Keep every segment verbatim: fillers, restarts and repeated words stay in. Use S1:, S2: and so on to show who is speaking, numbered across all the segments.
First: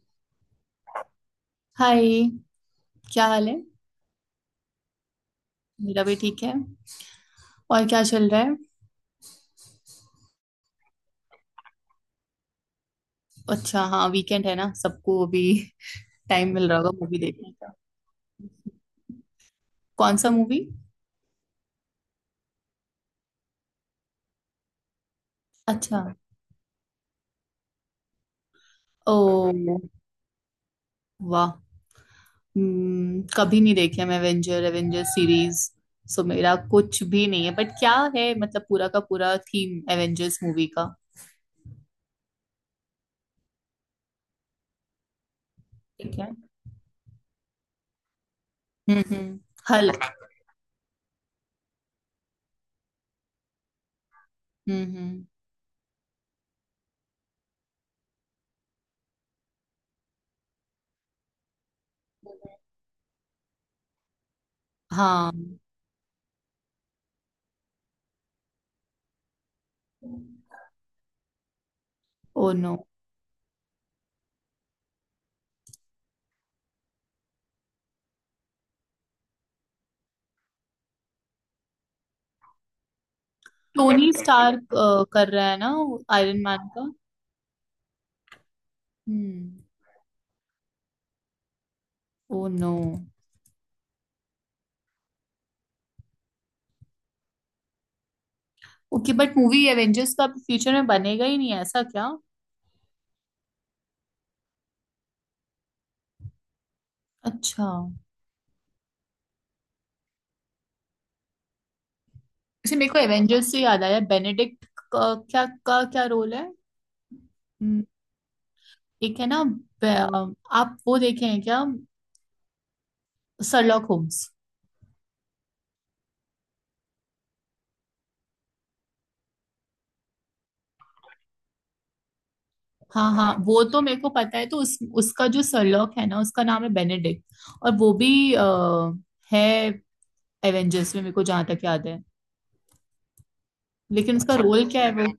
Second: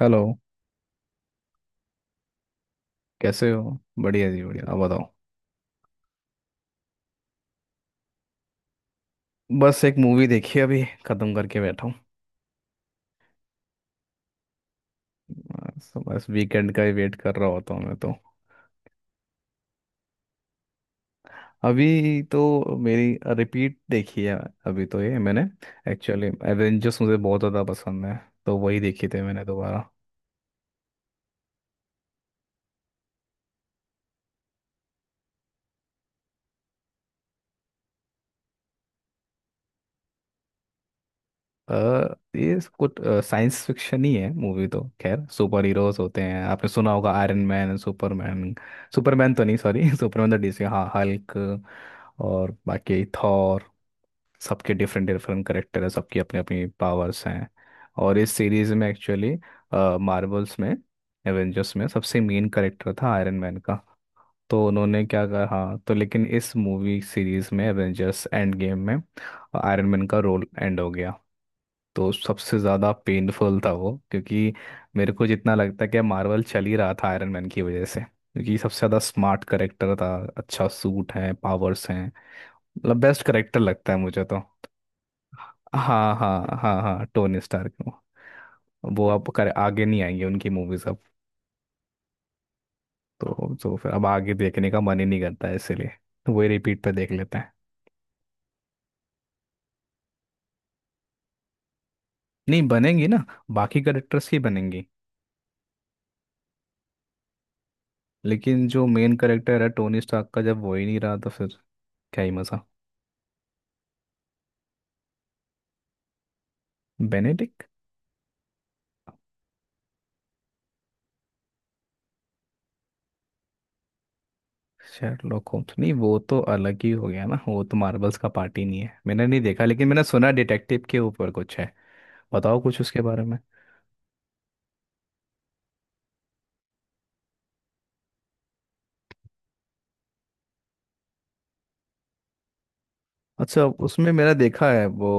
S1: Hello.
S2: Hi. क्या हाल
S1: कैसे
S2: है?
S1: हो? बढ़िया जी बढ़िया। आप बताओ।
S2: मेरा भी ठीक है। और क्या चल रहा है?
S1: बस एक मूवी देखी है, अभी खत्म करके बैठा हूँ।
S2: अच्छा, हाँ वीकेंड है ना सबको अभी।
S1: बस बस
S2: टाइम मिल
S1: वीकेंड
S2: रहा
S1: का
S2: होगा
S1: ही वेट
S2: मूवी
S1: कर रहा
S2: देखने का।
S1: होता हूँ मैं तो।
S2: कौन सा मूवी?
S1: अभी तो मेरी रिपीट देखी है। अभी तो ये मैंने
S2: अच्छा।
S1: एक्चुअली एवेंजर्स मुझे बहुत ज़्यादा पसंद है। तो वही देखी
S2: ओ,
S1: थी मैंने दोबारा।
S2: वाह। हम्म, कभी नहीं देखी है मैं एवेंजर एवेंजर सीरीज। सो मेरा कुछ भी नहीं है, बट क्या है मतलब, पूरा का पूरा थीम एवेंजर्स मूवी का।
S1: अ, ये कुछ साइंस फिक्शन ही है। मूवी तो खैर सुपर हीरोज
S2: ठीक
S1: होते
S2: है।
S1: हैं। आपने सुना होगा आयरन मैन, सुपरमैन।
S2: हम्म,
S1: सुपरमैन
S2: हम्म।
S1: तो नहीं, सॉरी
S2: हल्क।
S1: सुपरमैन तो डीसी। हाँ, हल्क और बाकी थॉर। सबके
S2: हम्म,
S1: डिफरेंट
S2: हम्म।
S1: डिफरेंट करेक्टर है, सबकी अपनी अपनी पावर्स हैं। और इस सीरीज में एक्चुअली मार्वल्स में एवेंजर्स में सबसे मेन करेक्टर था आयरन मैन का। तो उन्होंने क्या
S2: हाँ।
S1: कहा, हाँ, तो लेकिन इस मूवी सीरीज में एवेंजर्स एंड गेम में आयरन मैन का रोल एंड हो गया। तो
S2: ओ
S1: सबसे
S2: नो।
S1: ज़्यादा पेनफुल था वो, क्योंकि मेरे को जितना लगता है कि मार्वल चल ही रहा था आयरन मैन की वजह से, क्योंकि सबसे ज़्यादा स्मार्ट करेक्टर था, अच्छा सूट है, पावर्स हैं। मतलब बेस्ट करेक्टर लगता है
S2: टोनी
S1: मुझे तो।
S2: स्टार्क अ, कर रहा है ना?
S1: हाँ हाँ
S2: आयरन मैन
S1: हाँ
S2: का।
S1: हाँ, टोनी स्टार्क को। वो अब कर
S2: हम्म।
S1: आगे नहीं आएंगे, उनकी मूवीज अब।
S2: Oh no.
S1: तो तो फिर अब आगे देखने का मन ही नहीं करता है इसलिए। तो वही रिपीट पे देख लेते हैं।
S2: ओके, बट मूवी एवेंजर्स का फ्यूचर में बनेगा ही नहीं है, ऐसा क्या?
S1: नहीं बनेंगी ना। बाकी करेक्टर्स ही बनेंगी।
S2: अच्छा।
S1: लेकिन जो मेन करेक्टर है टोनी स्टार्क का, जब वो ही नहीं रहा तो फिर क्या ही मजा।
S2: अच्छा, मेरे को एवेंजर्स से याद आया बेनेडिक्ट का क्या का क्या रोल है?
S1: बेनेडिक्ट।
S2: हम्म, एक है ना ब- अम, आप वो देखे हैं क्या? Sherlock Holmes.
S1: शेरलॉक होम्स नहीं, वो तो अलग ही हो गया ना, वो तो मार्वल्स का पार्ट ही नहीं है, मैंने नहीं देखा लेकिन मैंने सुना डिटेक्टिव के ऊपर कुछ है। बताओ कुछ उसके
S2: हाँ
S1: बारे
S2: हाँ,
S1: में।
S2: वो तो मेरे को पता है तो उस उसका जो सरलॉक है ना उसका नाम है बेनेडिक्ट। और वो भी अ, है एवेंजर्स में, मेरे को जहाँ तक याद है।
S1: अच्छा, उसमें
S2: लेकिन उसका
S1: मैंने
S2: अच्छा रोल
S1: देखा
S2: क्या
S1: है
S2: है वो?
S1: वो।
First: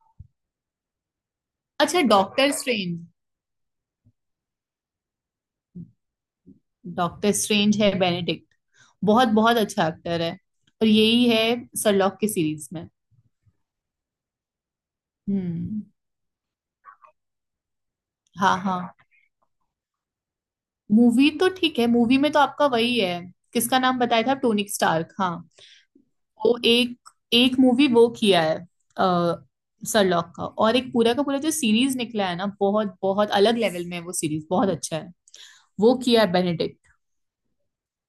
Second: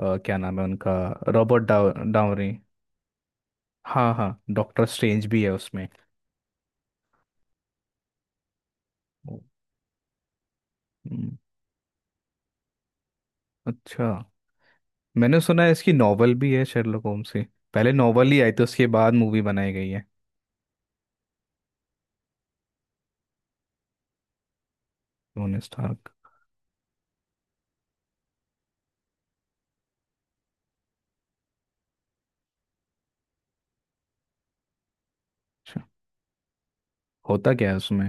S1: अ, क्या नाम है उनका? रॉबर्ट डाउ
S2: अच्छा,
S1: डाउनी।
S2: Doctor Strange.
S1: हाँ हाँ। डॉक्टर स्ट्रेंज भी है उसमें।
S2: डॉक्टर स्ट्रेंज है बेनेडिक्ट। बहुत बहुत अच्छा एक्टर है और यही
S1: हम्म।
S2: है सरलॉक के सीरीज में।
S1: अच्छा। मैंने सुना है
S2: हम्म।
S1: इसकी नॉवल भी है शेरलॉक होम्स की। पहले नॉवल ही आई
S2: हाँ
S1: थी, उसके
S2: हाँ,
S1: बाद मूवी बनाई गई है।
S2: मूवी तो ठीक है। मूवी में तो आपका वही है, किसका नाम बताया था, टोनिक स्टार्क, हाँ।
S1: Tony Stark.
S2: वो एक एक मूवी वो किया है। आ, सरलॉक का, और एक पूरा का पूरा जो सीरीज निकला है ना, बहुत बहुत अलग लेवल में है वो सीरीज, बहुत अच्छा है।
S1: अच्छा।
S2: वो किया है।
S1: होता क्या है उसमें?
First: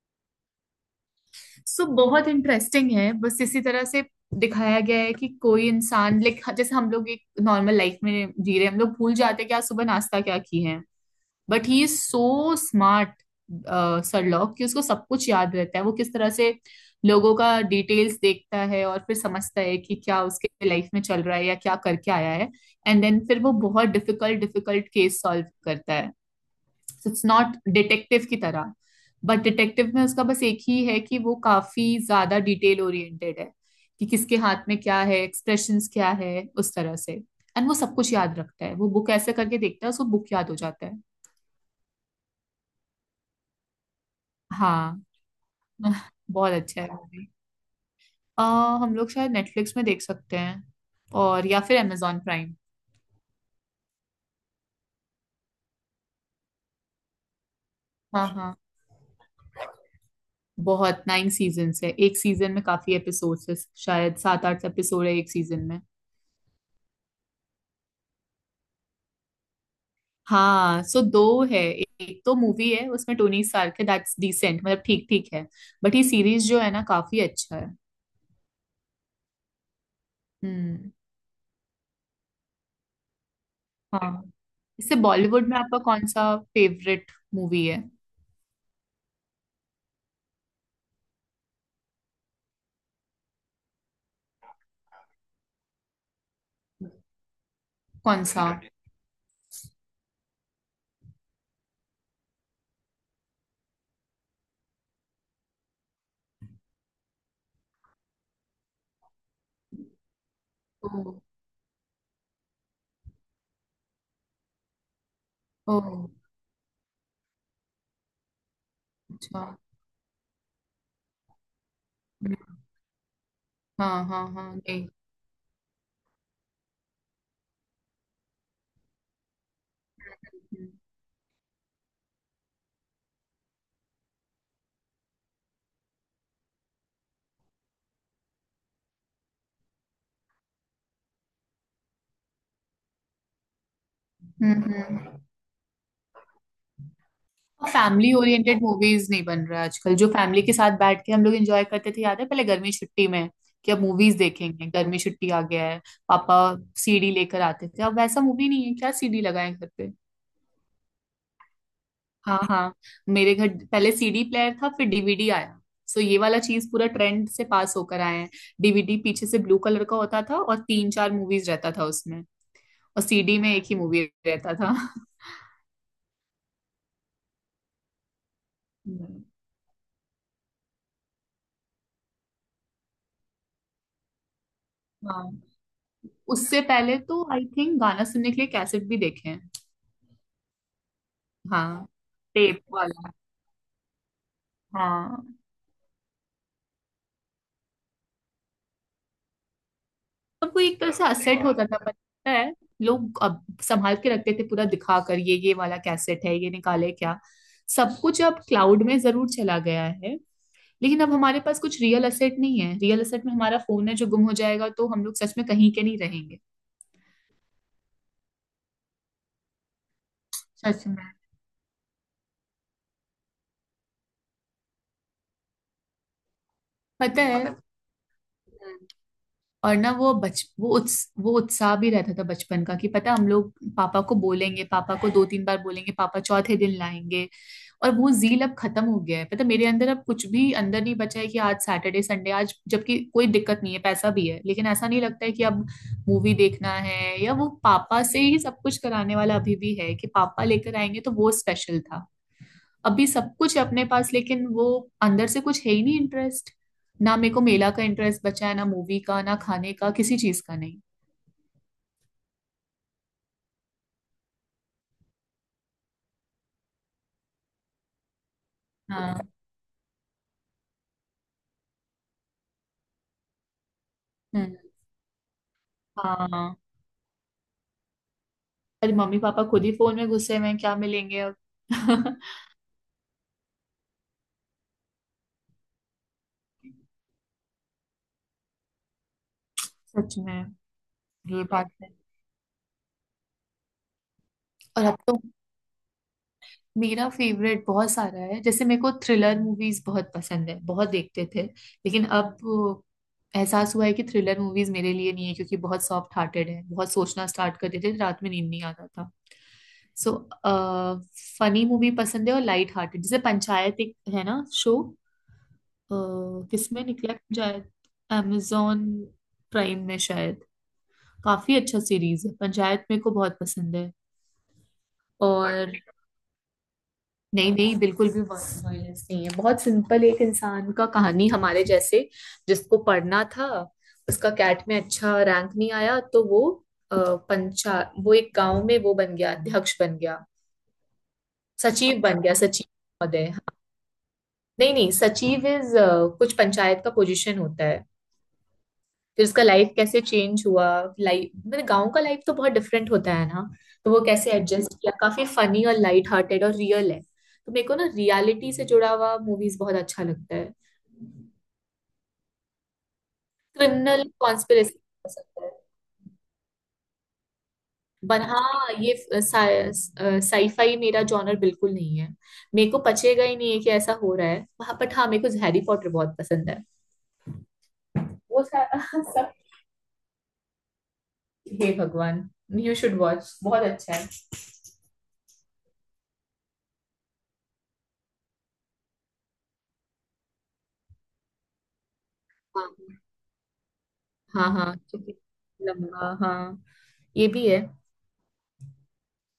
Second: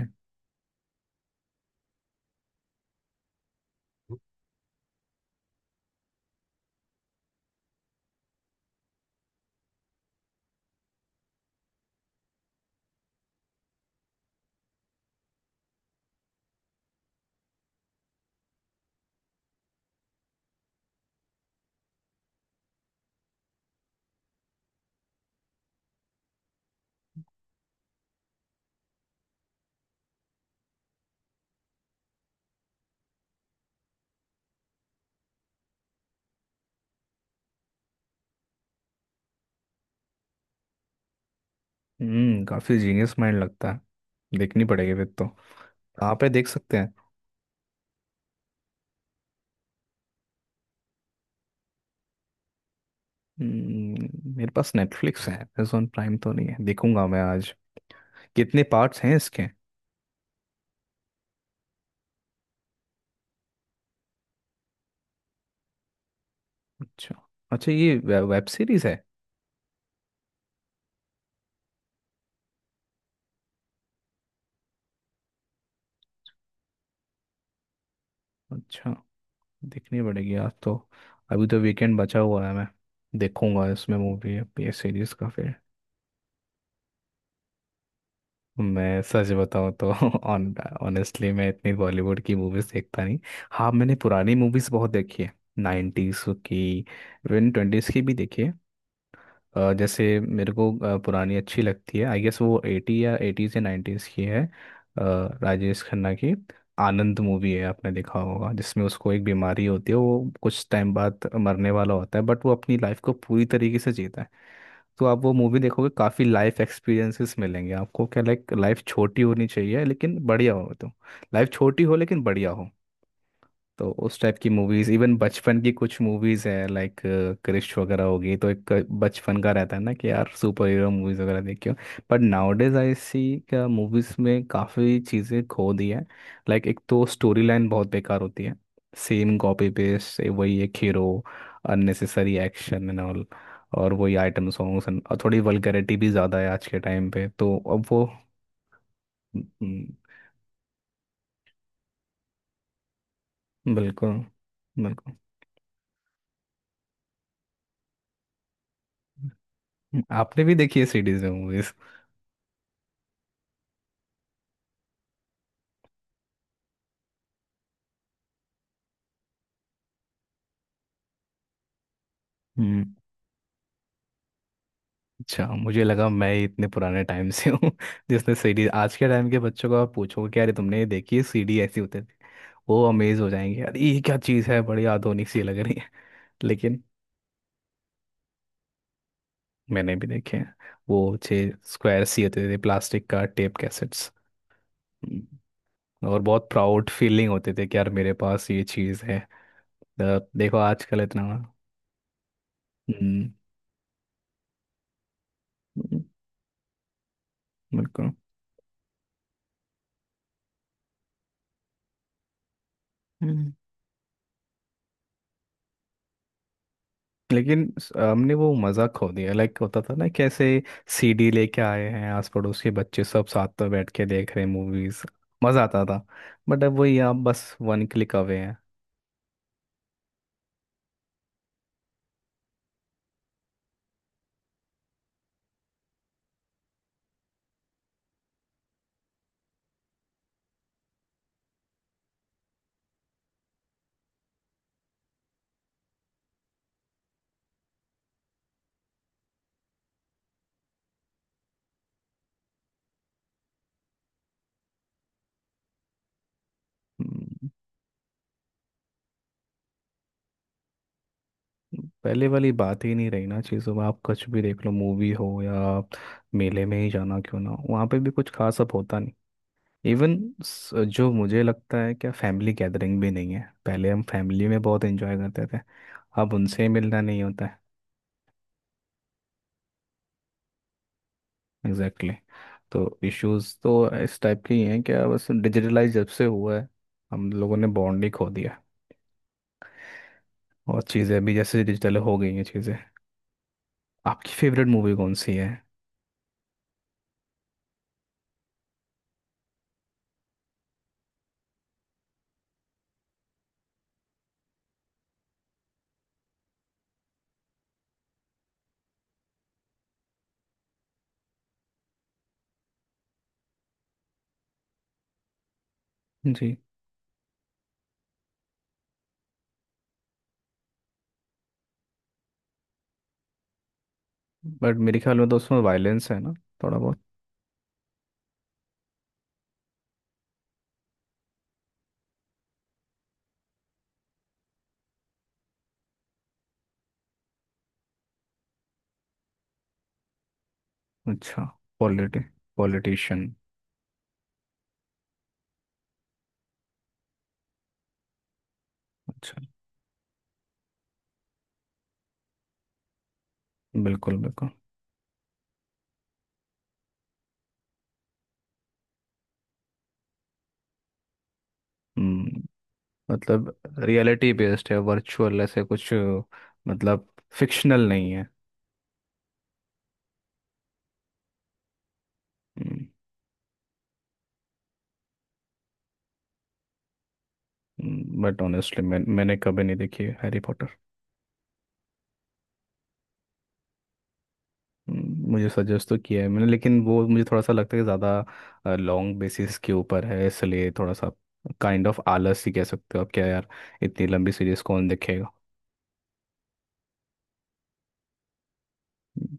S2: सो बहुत इंटरेस्टिंग है, बस इसी तरह से दिखाया गया है कि कोई इंसान लाइक जैसे हम लोग एक नॉर्मल लाइफ में जी रहे हैं, हम लोग भूल जाते हैं कि आज सुबह नाश्ता क्या की है। But he is so smart Sherlock, कि उसको सब कुछ याद रहता है। वो किस तरह से लोगों का डिटेल्स देखता है और फिर समझता है कि क्या उसके लाइफ में चल रहा है या क्या करके आया है। एंड देन फिर वो बहुत डिफिकल्ट डिफिकल्ट केस सॉल्व करता है। इट्स नॉट डिटेक्टिव की तरह। बट डिटेक्टिव में उसका बस एक ही है कि वो काफी ज्यादा डिटेल ओरिएंटेड है, कि किसके हाथ में क्या है, एक्सप्रेशंस क्या है, उस तरह से। एंड वो सब कुछ याद रखता है, वो बुक ऐसे करके देखता है, उसको बुक याद हो जाता है।
S1: हम्म काफी जीनियस माइंड लगता है, देखनी पड़ेगी
S2: हाँ।
S1: फिर तो। कहाँ पे देख
S2: बहुत
S1: सकते
S2: अच्छा है
S1: हैं?
S2: वो भी। अ, हम लोग शायद नेटफ्लिक्स में देख सकते हैं, और या फिर amazon प्राइम।
S1: हम्म, मेरे पास नेटफ्लिक्स है, अमेजोन प्राइम तो नहीं है, देखूंगा मैं आज।
S2: हाँ हाँ,
S1: कितने पार्ट्स हैं इसके?
S2: बहुत नाइन सीजन्स है, एक सीजन में काफी एपिसोड्स है। शायद सात आठ एपिसोड है एक सीजन में।
S1: अच्छा। अच्छा, ये वे, वेब सीरीज है?
S2: हाँ, सो दो है, एक तो मूवी है उसमें टोनी स्टार्क है, दैट्स डिसेंट मतलब ठीक ठीक है। बट ये सीरीज जो है ना काफी अच्छा है।
S1: अच्छा। देखनी पड़ेगी आज तो।
S2: हम्म।
S1: अभी तो वीकेंड बचा हुआ है, मैं देखूंगा इसमें
S2: हाँ।
S1: मूवी। ये
S2: इससे
S1: सीरीज का
S2: बॉलीवुड
S1: फिर।
S2: में आपका कौन सा फेवरेट मूवी है?
S1: मैं सच बताऊं तो ऑन ऑनेस्टली मैं इतनी बॉलीवुड की मूवीज देखता नहीं। हाँ, मैंने पुरानी मूवीज बहुत देखी है। नाइन्टीज की, इवन ट्वेंटीज़ की भी
S2: कौन
S1: देखी
S2: सा?
S1: है। अ, जैसे मेरे को अ, पुरानी अच्छी लगती है। आई गेस वो एटी या एटी से नाइन्टीज़ की है, अ, राजेश खन्ना की। आनंद मूवी है, आपने देखा होगा, जिसमें उसको एक बीमारी होती है, वो कुछ
S2: ओ।
S1: टाइम बाद मरने वाला होता है, बट वो अपनी लाइफ को पूरी तरीके से जीता है। तो आप वो मूवी
S2: ओ।
S1: देखोगे काफ़ी लाइफ एक्सपीरियंसेस मिलेंगे आपको, क्या लाइक लाइफ छोटी
S2: अच्छा।
S1: होनी चाहिए लेकिन बढ़िया हो तो। लाइफ छोटी हो लेकिन बढ़िया हो। तो
S2: हाँ
S1: उस
S2: हाँ
S1: टाइप की
S2: हाँ, नहीं।
S1: मूवीज, इवन बचपन की कुछ मूवीज है लाइक क्रिश वगैरह हो गई, तो एक बचपन का रहता है ना कि यार सुपर
S2: हम्म,
S1: हीरो मूवीज वगैरह देखियो। But nowadays I see क्या मूवीज में काफ़ी चीज़ें खो दी है। लाइक एक तो स्टोरी लाइन बहुत बेकार होती है। सेम कॉपी पेस्ट वही एक hero, unnecessary action and all, और वही आइटम सॉन्ग्स, और
S2: हम्म।
S1: थोड़ी वल्गैरिटी भी ज़्यादा है आज के टाइम पे तो अब वो।
S2: फैमिली ओरिएंटेड मूवीज नहीं बन रहा है
S1: हम्म।
S2: आजकल, जो फैमिली के साथ बैठ के हम लोग एंजॉय करते थे, याद है पहले गर्मी छुट्टी में? कि अब मूवीज
S1: बिल्कुल
S2: देखेंगे, गर्मी
S1: बिल्कुल।
S2: छुट्टी आ गया है। पापा सी डी लेकर आते थे, अब वैसा मूवी नहीं है क्या, सी डी लगाए घर पे?
S1: आपने भी देखी है सीरीज में मूवीज?
S2: हाँ हाँ, मेरे घर पहले सी डी प्लेयर था, फिर डी वी डी आया। सो ये वाला चीज पूरा ट्रेंड से पास होकर आए हैं। डी वी डी पीछे से ब्लू कलर का होता था, और तीन चार मूवीज रहता था उसमें।
S1: हम्म,
S2: और सी डी में एक ही मूवी रहता था।
S1: अच्छा, मुझे लगा मैं ही इतने पुराने टाइम से हूँ जिसने सीडी आज के
S2: हम्म,
S1: टाइम के बच्चों को आप पूछोगे कि अरे तुमने ये देखी है सीडी ऐसी होते थे, वो अमेज हो जाएंगे अरे ये क्या चीज़ है बड़ी
S2: हाँ।
S1: आधुनिक सी लग रही है
S2: उससे
S1: लेकिन
S2: पहले तो आई थिंक गाना सुनने के लिए कैसेट भी देखे हैं।
S1: मैंने भी देखे हैं, वो छः
S2: हाँ,
S1: स्क्वायर सी होते थे
S2: टेप
S1: प्लास्टिक
S2: वाला।
S1: का टेप कैसेट्स।
S2: हाँ।
S1: हम्म, और बहुत प्राउड फीलिंग होते थे कि यार मेरे पास ये चीज़ है। अ,
S2: अब
S1: देखो
S2: वो एक तरह
S1: आजकल
S2: से
S1: इतना।
S2: असेट हो जाता, पता है? लोग
S1: हम्म,
S2: अब संभाल के रखते थे, पूरा दिखा कर, ये ये वाला
S1: हम्म,
S2: कैसेट है, ये निकाले क्या? सब
S1: बिल्कुल।
S2: कुछ अब क्लाउड में जरूर चला गया है। लेकिन अब हमारे पास कुछ रियल असेट नहीं है, रियल असेट में हमारा फोन है, जो गुम हो जाएगा तो हम लोग सच में कहीं के नहीं रहेंगे।
S1: लेकिन स- हमने वो मज़ा खो दिया, लाइक होता था ना कैसे
S2: सच में।
S1: सीडी लेके आए हैं आस पड़ोस के बच्चे सब साथ में बैठ के देख रहे हैं मूवीज। मज़ा आता था। बट अब वही आप
S2: पता है।
S1: बस
S2: हम्म।
S1: वन क्लिक अवे हैं।
S2: और ना वो बच वो उत्स, वो उत्साह भी रहता था बचपन का, कि पता है, हम लोग पापा को बोलेंगे, पापा को दो तीन बार बोलेंगे, पापा चौथे दिन लाएंगे। और वो जील अब खत्म हो गया है, पता है, मेरे अंदर अब कुछ भी अंदर नहीं बचा है कि आज सैटरडे संडे आज जबकि कोई दिक्कत नहीं है, पैसा भी है लेकिन ऐसा नहीं लगता है कि अब मूवी देखना है। या वो पापा से ही सब कुछ कराने वाला अभी भी है, कि पापा लेकर आएंगे तो वो स्पेशल था। अभी सब कुछ है अपने पास, लेकिन वो अंदर से कुछ है ही नहीं, इंटरेस्ट। ना मेरे को
S1: हम्म,
S2: मेला का इंटरेस्ट बचा है, ना मूवी का, ना खाने का, किसी चीज का नहीं।
S1: पहले वाली बात ही नहीं रही ना चीज़ों में, आप कुछ भी देख लो मूवी हो या आप मेले में ही जाना क्यों ना हो, वहाँ पे भी कुछ खास अब होता नहीं।
S2: हाँ,
S1: इवन जो मुझे लगता है क्या फैमिली गैदरिंग भी नहीं है। पहले हम फैमिली
S2: हम्म,
S1: में बहुत एंजॉय करते थे। अब
S2: हाँ।
S1: उनसे मिलना नहीं होता है।
S2: अरे मम्मी पापा खुद ही फोन में घुसे हुए हैं, क्या मिलेंगे अब?
S1: Exactly exactly। तो इश्यूज तो इस टाइप के ही हैं क्या, बस डिजिटलाइज जब से हुआ है हम लोगों ने बॉन्ड ही खो दिया।
S2: सच में।
S1: और चीज़ें भी
S2: ये
S1: जैसे
S2: बात।
S1: डिजिटल हो गई हैं चीज़ें। आपकी फेवरेट
S2: और
S1: मूवी
S2: अब
S1: कौन
S2: तो
S1: सी है?
S2: मेरा फेवरेट बहुत सारा है, जैसे मेरे को थ्रिलर मूवीज बहुत पसंद है, बहुत देखते थे। लेकिन अब अ, एहसास हुआ है कि थ्रिलर मूवीज मेरे लिए नहीं है, क्योंकि बहुत सॉफ्ट हार्टेड है, बहुत सोचना स्टार्ट कर देते थे, रात में नींद नहीं आता था। सो फनी मूवी पसंद है और लाइट हार्टेड, जैसे पंचायत एक है ना शो।
S1: जी।
S2: किसमें निकला है पंचायत? amazon प्राइम में शायद। काफी अच्छा सीरीज है पंचायत, मेरे को बहुत पसंद है।
S1: बट मेरे ख्याल में तो उसमें
S2: और
S1: वायलेंस है ना, थोड़ा बहुत।
S2: नहीं नहीं, बिल्कुल भी वायलेंस नहीं है, बहुत सिंपल एक इंसान का कहानी हमारे जैसे। जिसको पढ़ना था, उसका कैट में अच्छा रैंक नहीं आया, तो वो अ, पंचा वो एक गांव में, वो बन गया अध्यक्ष, बन गया
S1: अच्छा।
S2: सचिव,
S1: पॉलिटी।
S2: बन गया सचिव महोदय,
S1: पॉलिटिशियन।
S2: हाँ। नहीं नहीं, सचिव इज कुछ पंचायत का पोजीशन होता है। फिर
S1: अच्छा।
S2: उसका लाइफ कैसे चेंज हुआ, लाइफ मतलब गांव का लाइफ तो बहुत डिफरेंट होता है ना। तो वो
S1: बिल्कुल
S2: कैसे
S1: बिल्कुल।
S2: एडजस्ट किया, काफी फनी और लाइट हार्टेड और रियल है, तो मेरे को ना रियलिटी से जुड़ा हुआ मूवीज बहुत अच्छा लगता है।
S1: हम्म। मतलब
S2: क्रिमिनल
S1: रियलिटी बेस्ड
S2: कॉन्स्पिरेसी
S1: है,
S2: हो
S1: वर्चुअल
S2: सकता है।
S1: ऐसे कुछ अ, मतलब फिक्शनल नहीं
S2: बट
S1: है।
S2: हाँ ये साईफाई मेरा जॉनर बिल्कुल नहीं है, मेरे को पचेगा ही नहीं है कि ऐसा हो रहा है, हाँ। बट हाँ मेरे को हैरी पॉटर बहुत पसंद है।
S1: बट
S2: वो सा-
S1: ऑनेस्टली मैं
S2: सब,
S1: मैंने कभी नहीं देखी है हैरी पॉटर।
S2: हे भगवान, यू शुड वॉच, बहुत अच्छा
S1: हम्म, मुझे सजेस्ट तो किया है मैंने, लेकिन वो मुझे थोड़ा सा लगता है कि ज़्यादा लॉन्ग बेसिस के ऊपर है, इसलिए थोड़ा सा काइंड ऑफ आलस ही कह
S2: है।
S1: सकते हो आप क्या यार, इतनी लंबी
S2: हाँ
S1: सीरीज
S2: हाँ
S1: कौन
S2: क्योंकि
S1: देखेगा।
S2: लंबा, हाँ ये भी है।
S1: हम्म,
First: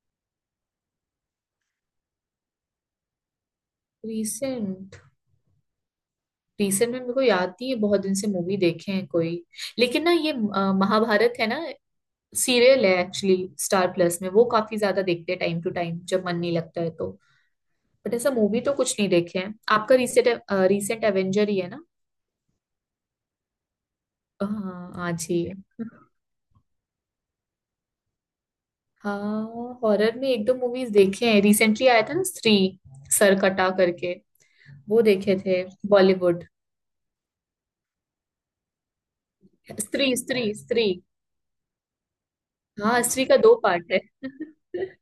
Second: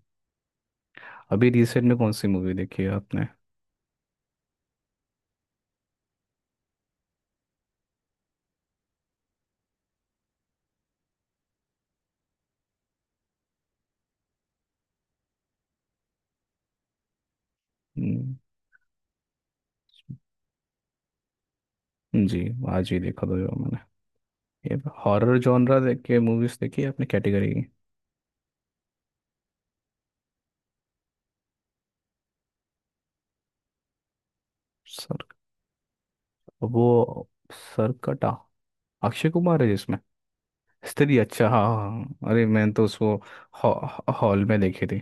S1: अभी रिसेंट में कौन सी मूवी देखी है आपने?
S2: रिसेंट। रिसेंट में मेरे को याद नहीं है, बहुत दिन से मूवी देखे हैं कोई। लेकिन ना ये अ, महाभारत है ना, सीरियल है एक्चुअली, स्टार प्लस में वो काफी ज्यादा देखते हैं टाइम टू टाइम जब मन नहीं लगता है तो। बट ऐसा
S1: हम्म,
S2: मूवी तो कुछ नहीं देखे हैं आपका, रिसेंट रिसेंट एवेंजर ही है ना।
S1: जी, आज ही देखा था जो मैंने। ये
S2: हाँ, आज
S1: हॉरर
S2: ही है।
S1: जॉनरा देख के मूवीज देखी है आपने कैटेगरी की?
S2: हाँ, हॉरर में एक दो मूवीज देखे हैं, रिसेंटली आया था ना स्त्री, सरकटा करके, वो
S1: सर।
S2: देखे थे। बॉलीवुड।
S1: वो सरकटा अक्षय कुमार है जिसमें।
S2: स्त्री, स्त्री, स्त्री।
S1: स्त्री, अच्छा हाँ हाँ हाँ। अरे मैंने तो
S2: हाँ,
S1: उसको
S2: स्त्री का दो पार्ट है।
S1: हॉ- हॉल में देखी थी।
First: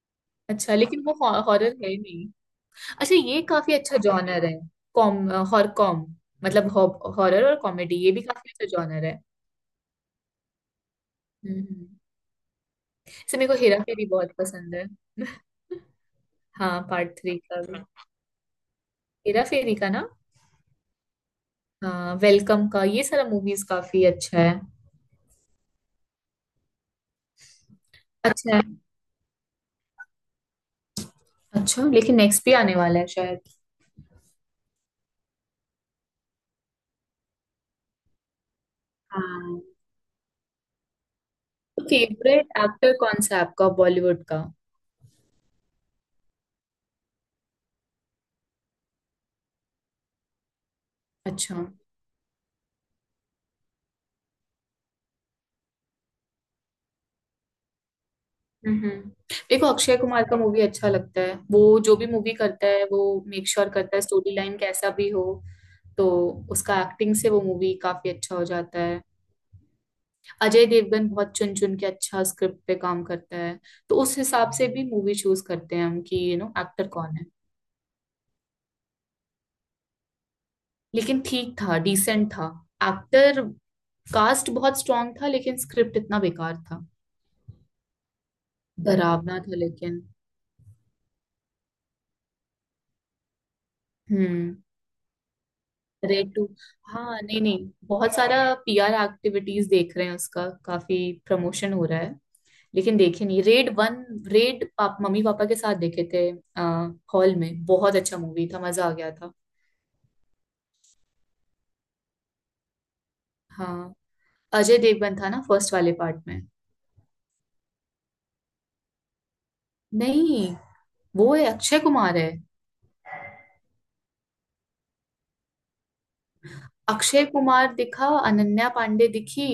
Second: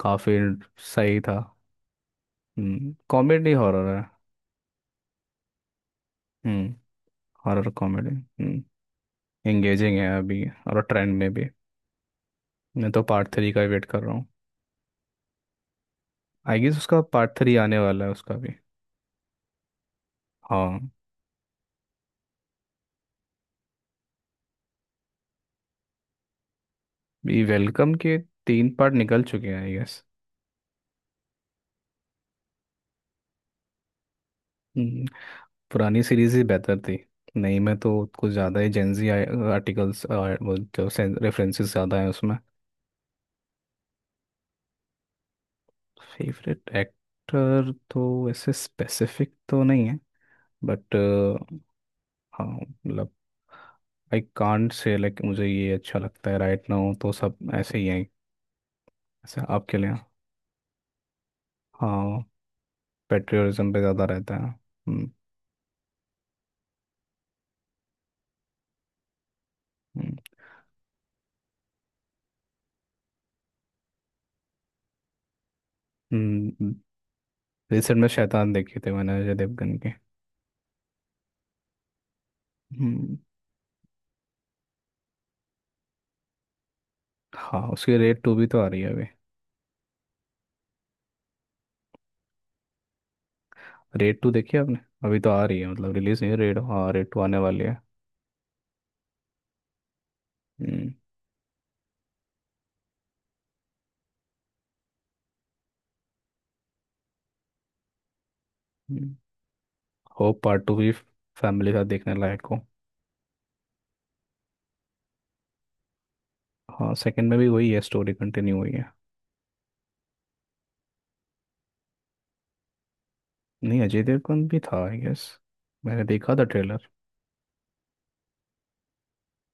S1: काफी
S2: अच्छा लेकिन वो
S1: सही था।
S2: हॉरर है ही नहीं।
S1: हम्म
S2: अच्छा, ये
S1: कॉमेडी
S2: काफी
S1: हॉरर
S2: अच्छा
S1: है।
S2: जॉनर है। कॉम हॉर कॉम मतलब
S1: हम्म
S2: हॉरर और
S1: हॉरर
S2: कॉमेडी,
S1: कॉमेडी।
S2: ये भी काफी
S1: हम्म
S2: अच्छा जॉनर है।
S1: एंगेजिंग है अभी और ट्रेंड में भी।
S2: हम्म।
S1: मैं तो पार्ट
S2: से मेरे
S1: थ्री
S2: को
S1: का
S2: हेरा
S1: वेट कर
S2: फेरी
S1: रहा हूँ।
S2: बहुत पसंद है।
S1: आई गेस
S2: हाँ,
S1: उसका
S2: पार्ट
S1: पार्ट
S2: थ्री
S1: थ्री
S2: का भी,
S1: आने वाला है उसका भी।
S2: हेरा फेरी का ना।
S1: हाँ,
S2: हाँ, वेलकम का ये सारा मूवीज काफी अच्छा है।
S1: ये वेलकम के
S2: अच्छा
S1: तीन
S2: है।
S1: पार्ट निकल चुके हैं आई गेस।
S2: अच्छा, लेकिन नेक्स्ट भी आने वाला है शायद।
S1: हम्म पुरानी सीरीज ही बेहतर थी। नहीं, मैं तो कुछ ज़्यादा ही जेंजी
S2: हाँ,
S1: आर्टिकल्स वो जो रेफरेंसेस
S2: तो
S1: ज़्यादा हैं उसमें।
S2: फेवरेट एक्टर कौन सा है आपका बॉलीवुड का?
S1: फेवरेट एक्टर तो ऐसे स्पेसिफिक तो नहीं है, बट
S2: अच्छा।
S1: हाँ मतलब आई कांट से लाइक मुझे ये अच्छा लगता है, राइट नाउ तो सब ऐसे ही है।
S2: हम्म,
S1: ऐसे
S2: मेरे को
S1: आपके लिए?
S2: अक्षय कुमार का मूवी अच्छा लगता है, वो जो भी
S1: हाँ,
S2: मूवी करता है, वो मेक श्योर
S1: पेट्रियोटिज्म पे
S2: करता है
S1: ज़्यादा रहता
S2: स्टोरी
S1: है।
S2: लाइन कैसा भी
S1: हम्म।
S2: हो। तो उसका एक्टिंग से वो मूवी काफी अच्छा हो जाता है। अजय देवगन बहुत चुन चुन के अच्छा स्क्रिप्ट पे काम करता है। तो उस हिसाब से भी मूवी चूज करते हैं हम, कि यू नो
S1: हम्म
S2: एक्टर कौन है।
S1: रिसेंट में शैतान देखे थे मैंने, अजय देवगन के।
S2: लेकिन ठीक था, डिसेंट था।
S1: हम्म,
S2: एक्टर कास्ट बहुत स्ट्रांग था, लेकिन स्क्रिप्ट इतना बेकार था।
S1: हाँ, उसकी रेड टू भी तो आ रही है अभी।
S2: डरावना था लेकिन।
S1: रेड टू
S2: हम्म।
S1: देखी है आपने? अभी तो आ रही है, मतलब रिलीज नहीं
S2: रेड
S1: है,
S2: टू।
S1: रेड, हाँ रेड
S2: हाँ,
S1: टू आने
S2: नहीं
S1: वाली
S2: नहीं,
S1: है।
S2: बहुत सारा पी आर एक्टिविटीज देख रहे हैं उसका,
S1: हम्म
S2: काफी प्रमोशन हो रहा है। लेकिन देखे नहीं रेड वन। रेड पाप, मम्मी पापा के साथ देखे थे, हॉल में बहुत अच्छा मूवी था, मजा आ गया था।
S1: होप पार्ट टू भी फैमिली के साथ देखने लायक हो।
S2: हाँ, अजय देवगन था ना फर्स्ट वाले पार्ट में।
S1: हाँ, सेकंड में भी वही है, स्टोरी कंटिन्यू हुई है।
S2: नहीं, वो है अक्षय कुमार है।
S1: नहीं, अजय देवगन भी था आई गेस, मैंने देखा था ट्रेलर।
S2: अक्षय कुमार दिखा, अनन्या पांडे दिखी,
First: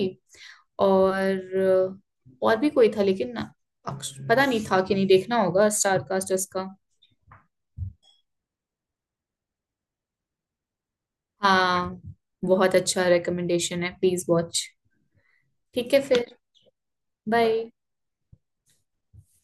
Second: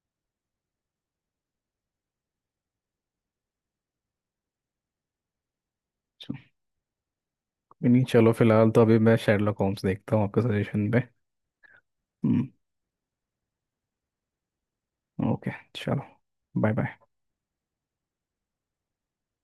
S2: और और भी कोई था, लेकिन अक्ष- पता नहीं था कि नहीं देखना होगा स्टार कास्ट उसका।
S1: कोई नहीं चलो फिलहाल तो अभी मैं शेरलॉक होम्स देखता हूँ आपके सजेशन पे।
S2: हाँ,
S1: हम्म।
S2: बहुत अच्छा रिकमेंडेशन है, प्लीज वॉच।
S1: ओके।
S2: ठीक है
S1: चलो।
S2: फिर।
S1: Bye bye.
S2: बाय।